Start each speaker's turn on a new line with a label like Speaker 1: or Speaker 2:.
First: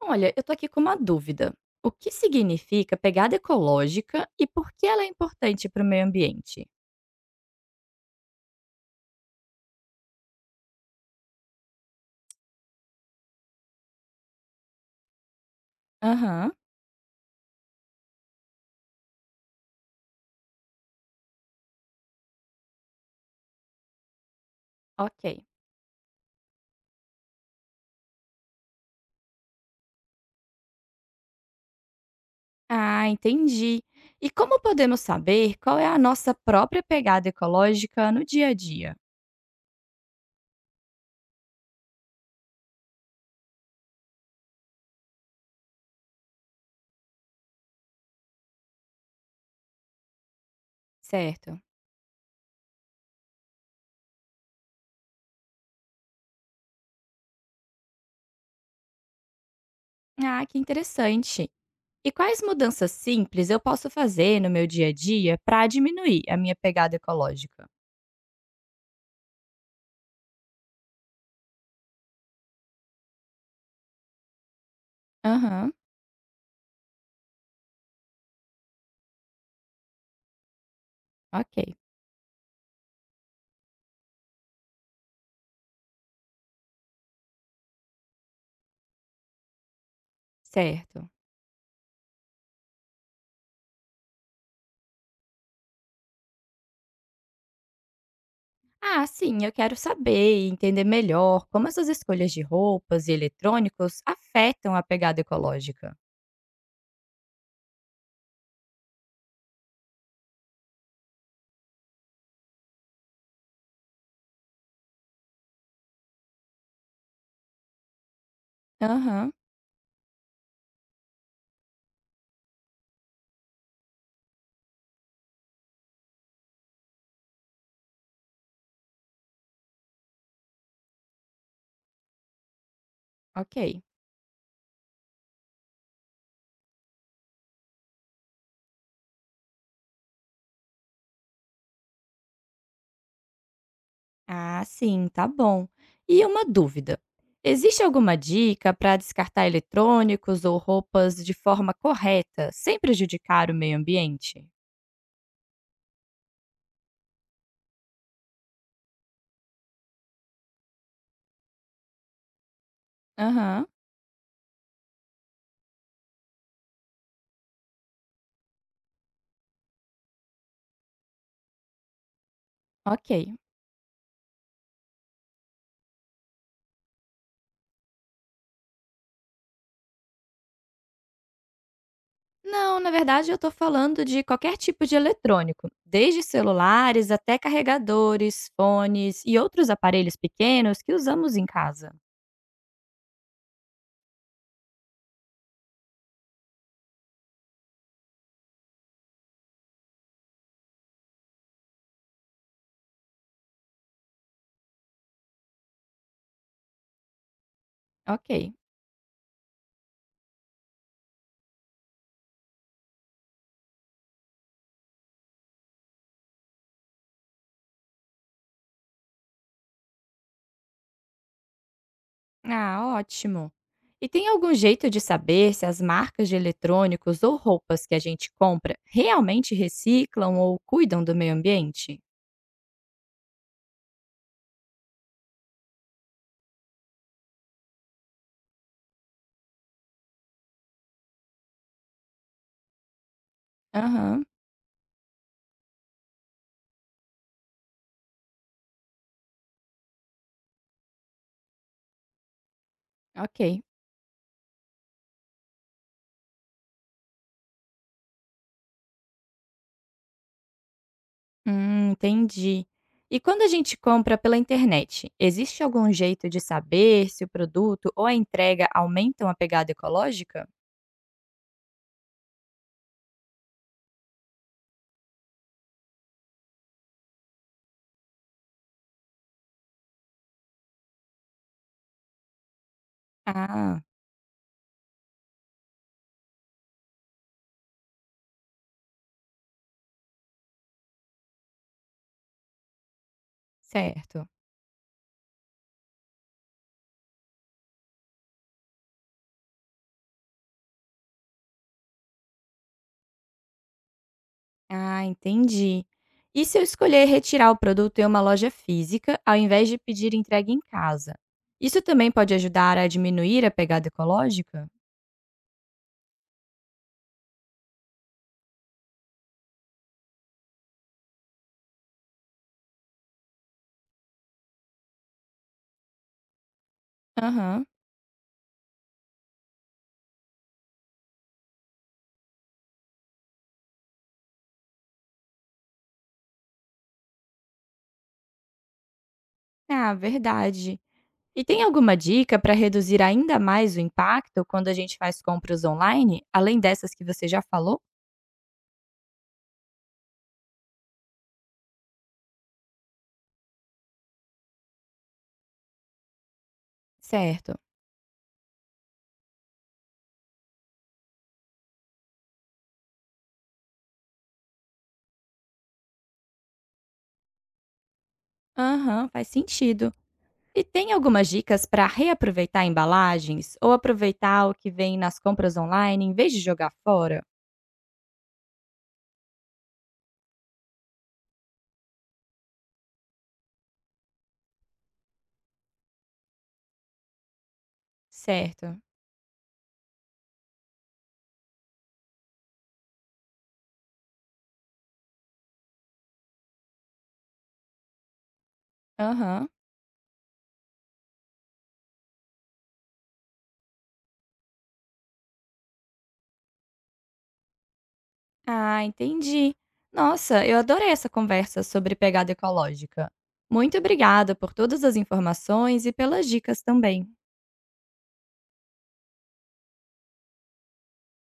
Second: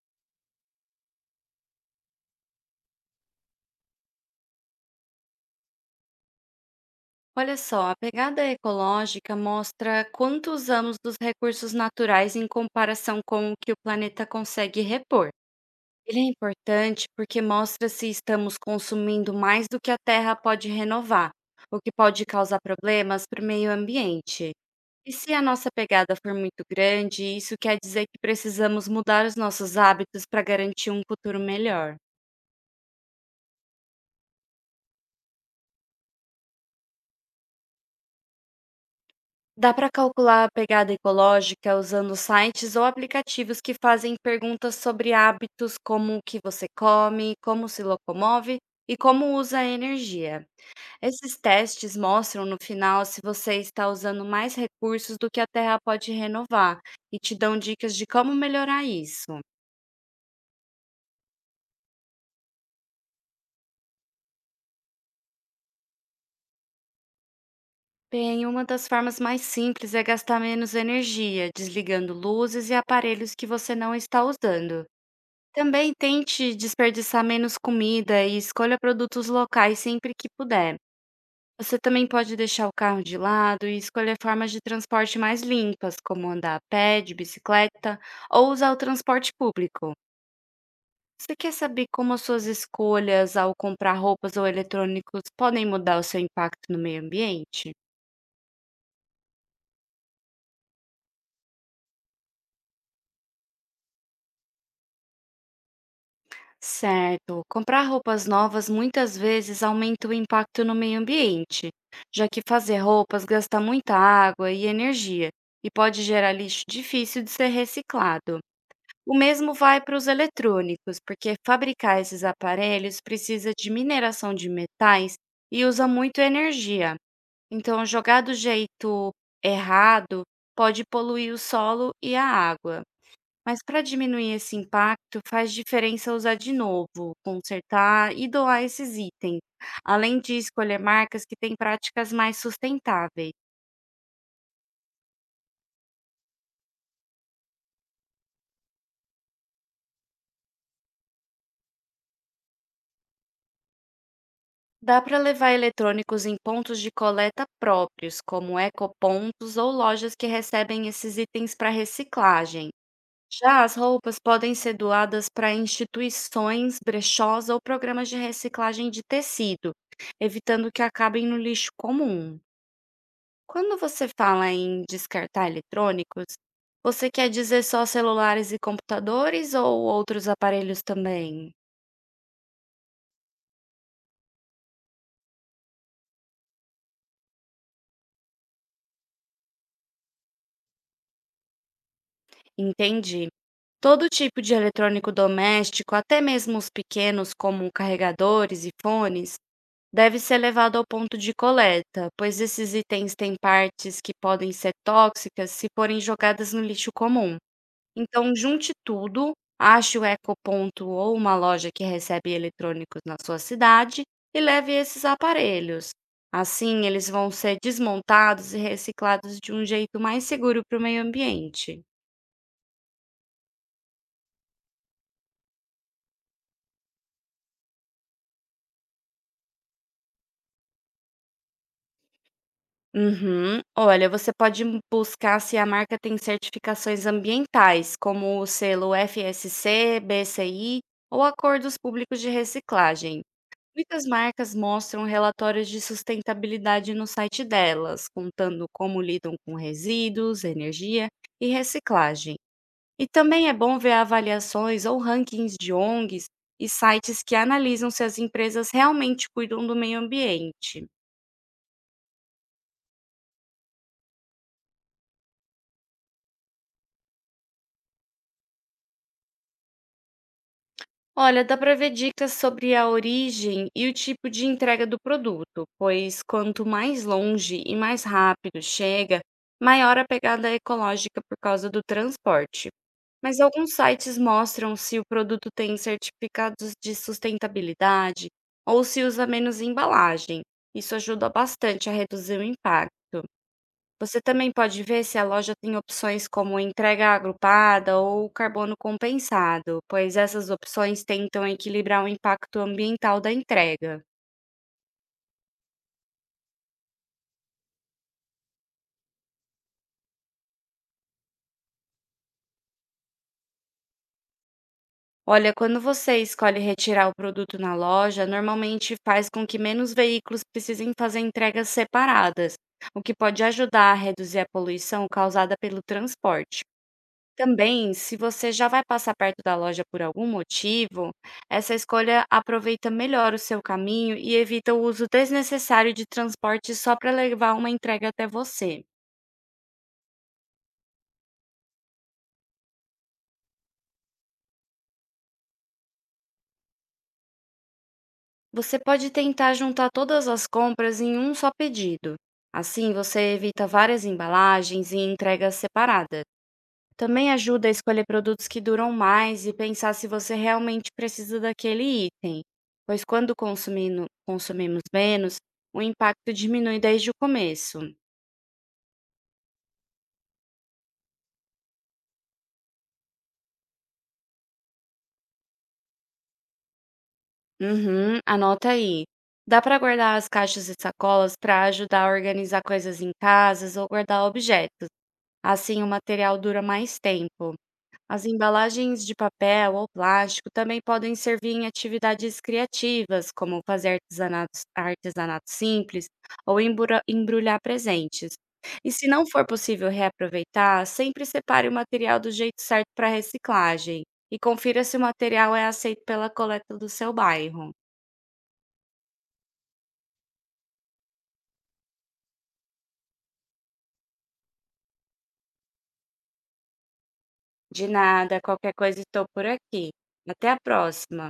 Speaker 1: Olha, eu tô aqui com uma dúvida. O que significa pegada ecológica e por que ela é importante para o meio ambiente?
Speaker 2: Olha só, a pegada ecológica mostra quanto usamos dos recursos naturais em comparação com o que o planeta consegue repor. Ele é
Speaker 1: Aham,
Speaker 2: importante porque mostra se estamos consumindo mais do que a Terra pode renovar, o que pode causar problemas para o meio ambiente. E se a
Speaker 1: ok.
Speaker 2: nossa pegada for muito grande, isso quer dizer que precisamos mudar os nossos hábitos para garantir um futuro melhor.
Speaker 1: Ah, entendi. E como podemos saber qual é a nossa própria pegada ecológica no dia a dia?
Speaker 2: Dá para calcular a pegada ecológica usando sites ou aplicativos que fazem perguntas sobre hábitos como o que você come, como se locomove e como usa a energia. Esses
Speaker 1: Certo.
Speaker 2: testes mostram no final se você está usando mais recursos do que a Terra pode renovar e te dão dicas de como melhorar isso.
Speaker 1: Ah, que interessante. E quais mudanças simples eu posso fazer no meu dia a dia para diminuir a minha pegada ecológica?
Speaker 2: Bem, uma das formas mais simples é gastar menos energia, desligando luzes e aparelhos que você não está usando.
Speaker 1: Aham,
Speaker 2: Também tente desperdiçar menos comida e escolha produtos locais sempre que puder.
Speaker 1: ok.
Speaker 2: Você também pode deixar o carro de lado e escolher formas de transporte mais limpas, como andar a pé, de bicicleta ou usar o transporte público.
Speaker 1: Certo.
Speaker 2: Você quer saber como as suas escolhas ao comprar roupas ou eletrônicos podem mudar o seu impacto no meio ambiente?
Speaker 1: Ah, sim, eu quero saber e entender melhor como essas escolhas de roupas e eletrônicos afetam a pegada ecológica.
Speaker 2: Certo. Comprar roupas novas muitas vezes aumenta o impacto no meio ambiente, já que fazer roupas gasta muita água e energia e pode gerar lixo difícil de ser reciclado. O
Speaker 1: Aham,
Speaker 2: mesmo vai para os eletrônicos, porque fabricar esses aparelhos precisa de mineração de metais e usa muito energia. Então, jogar do jeito errado pode poluir o solo e a água. Mas para
Speaker 1: ok.
Speaker 2: diminuir esse impacto, faz diferença usar de novo, consertar e doar esses itens, além de escolher marcas que têm práticas mais sustentáveis.
Speaker 1: Ah, sim, tá bom. E uma dúvida: existe alguma dica para descartar eletrônicos ou roupas de forma correta, sem prejudicar o meio ambiente?
Speaker 2: Dá para levar eletrônicos em pontos de coleta próprios, como ecopontos ou lojas que recebem esses itens para reciclagem. Já
Speaker 1: Aham,
Speaker 2: as roupas podem ser doadas para instituições, brechós ou programas de reciclagem de tecido, evitando que acabem no lixo comum.
Speaker 1: ok.
Speaker 2: Quando você fala em descartar eletrônicos, você quer dizer só celulares e computadores ou outros aparelhos também?
Speaker 1: Não, na verdade eu estou falando de qualquer tipo de eletrônico, desde celulares até carregadores, fones e outros aparelhos pequenos que usamos em casa.
Speaker 2: Entendi. Todo tipo de eletrônico doméstico, até mesmo os pequenos, como carregadores e fones, deve ser levado ao ponto de coleta, pois esses itens têm partes que podem ser tóxicas se forem jogadas no lixo comum. Então
Speaker 1: Ok.
Speaker 2: junte tudo, ache o ecoponto ou uma loja que recebe eletrônicos na sua cidade e leve esses aparelhos. Assim, eles vão ser desmontados e reciclados de um jeito mais seguro para o meio ambiente.
Speaker 1: Ah, ótimo. E tem algum jeito de saber se as marcas de eletrônicos ou roupas que a gente compra realmente reciclam ou cuidam do meio ambiente?
Speaker 2: Uhum. Olha, você pode buscar se a marca tem certificações ambientais, como o selo FSC, BCI ou acordos públicos de reciclagem. Muitas
Speaker 1: Aham,
Speaker 2: marcas mostram relatórios de sustentabilidade no site delas, contando como lidam com resíduos, energia e reciclagem. E também é
Speaker 1: ok.
Speaker 2: bom ver avaliações ou rankings de ONGs e sites que analisam se as empresas realmente cuidam do meio ambiente.
Speaker 1: Entendi. E quando a gente compra pela internet, existe algum jeito de saber se o produto ou a entrega aumentam a pegada ecológica?
Speaker 2: Olha, dá para ver dicas sobre a origem e o tipo de entrega do produto, pois quanto mais longe e mais rápido chega, maior a pegada ecológica por causa do transporte. Mas alguns
Speaker 1: Ah,
Speaker 2: sites mostram se o produto tem certificados de sustentabilidade ou se usa menos embalagem. Isso ajuda bastante a reduzir o impacto. Você
Speaker 1: certo.
Speaker 2: também pode ver se a loja tem opções como entrega agrupada ou carbono compensado, pois essas opções tentam equilibrar o impacto ambiental da entrega.
Speaker 1: Ah, entendi. E se eu escolher retirar o produto em uma loja física, ao invés de pedir entrega em casa? Isso também pode ajudar a diminuir a pegada ecológica?
Speaker 2: Olha, quando você escolhe retirar o produto na loja, normalmente faz com que menos veículos precisem fazer entregas separadas, o que pode ajudar a reduzir a poluição causada pelo transporte.
Speaker 1: Aham.
Speaker 2: Também, se você já vai passar perto da loja por algum motivo, essa escolha aproveita melhor o seu caminho e evita o uso desnecessário de transporte só para levar uma entrega até você.
Speaker 1: Ah, verdade. E tem alguma dica para reduzir ainda mais o impacto quando a gente faz compras online, além dessas que você já falou?
Speaker 2: Você pode tentar juntar todas as compras em um só pedido. Assim, você evita várias embalagens e entregas separadas. Também
Speaker 1: Certo.
Speaker 2: ajuda a escolher produtos que duram mais e pensar se você realmente precisa daquele item, pois quando consumimos menos, o impacto diminui desde o começo.
Speaker 1: Aham, faz sentido. E tem algumas dicas para reaproveitar embalagens ou aproveitar o que vem nas compras online em vez de jogar fora?
Speaker 2: Uhum, anota aí. Dá para guardar as caixas e sacolas para ajudar a organizar coisas em casas ou guardar objetos. Assim, o material dura mais tempo. As
Speaker 1: Certo.
Speaker 2: embalagens de papel ou plástico também podem servir em atividades criativas, como fazer artesanatos, artesanatos simples, ou embrulhar presentes. E se não for
Speaker 1: Aham.
Speaker 2: possível reaproveitar, sempre separe o material do jeito certo para reciclagem e confira se o material é aceito pela coleta do seu bairro.
Speaker 1: Ah, entendi. Nossa, eu adorei essa conversa sobre pegada ecológica. Muito obrigada por todas as informações e pelas dicas também.
Speaker 2: De nada, qualquer coisa estou por aqui. Até a próxima!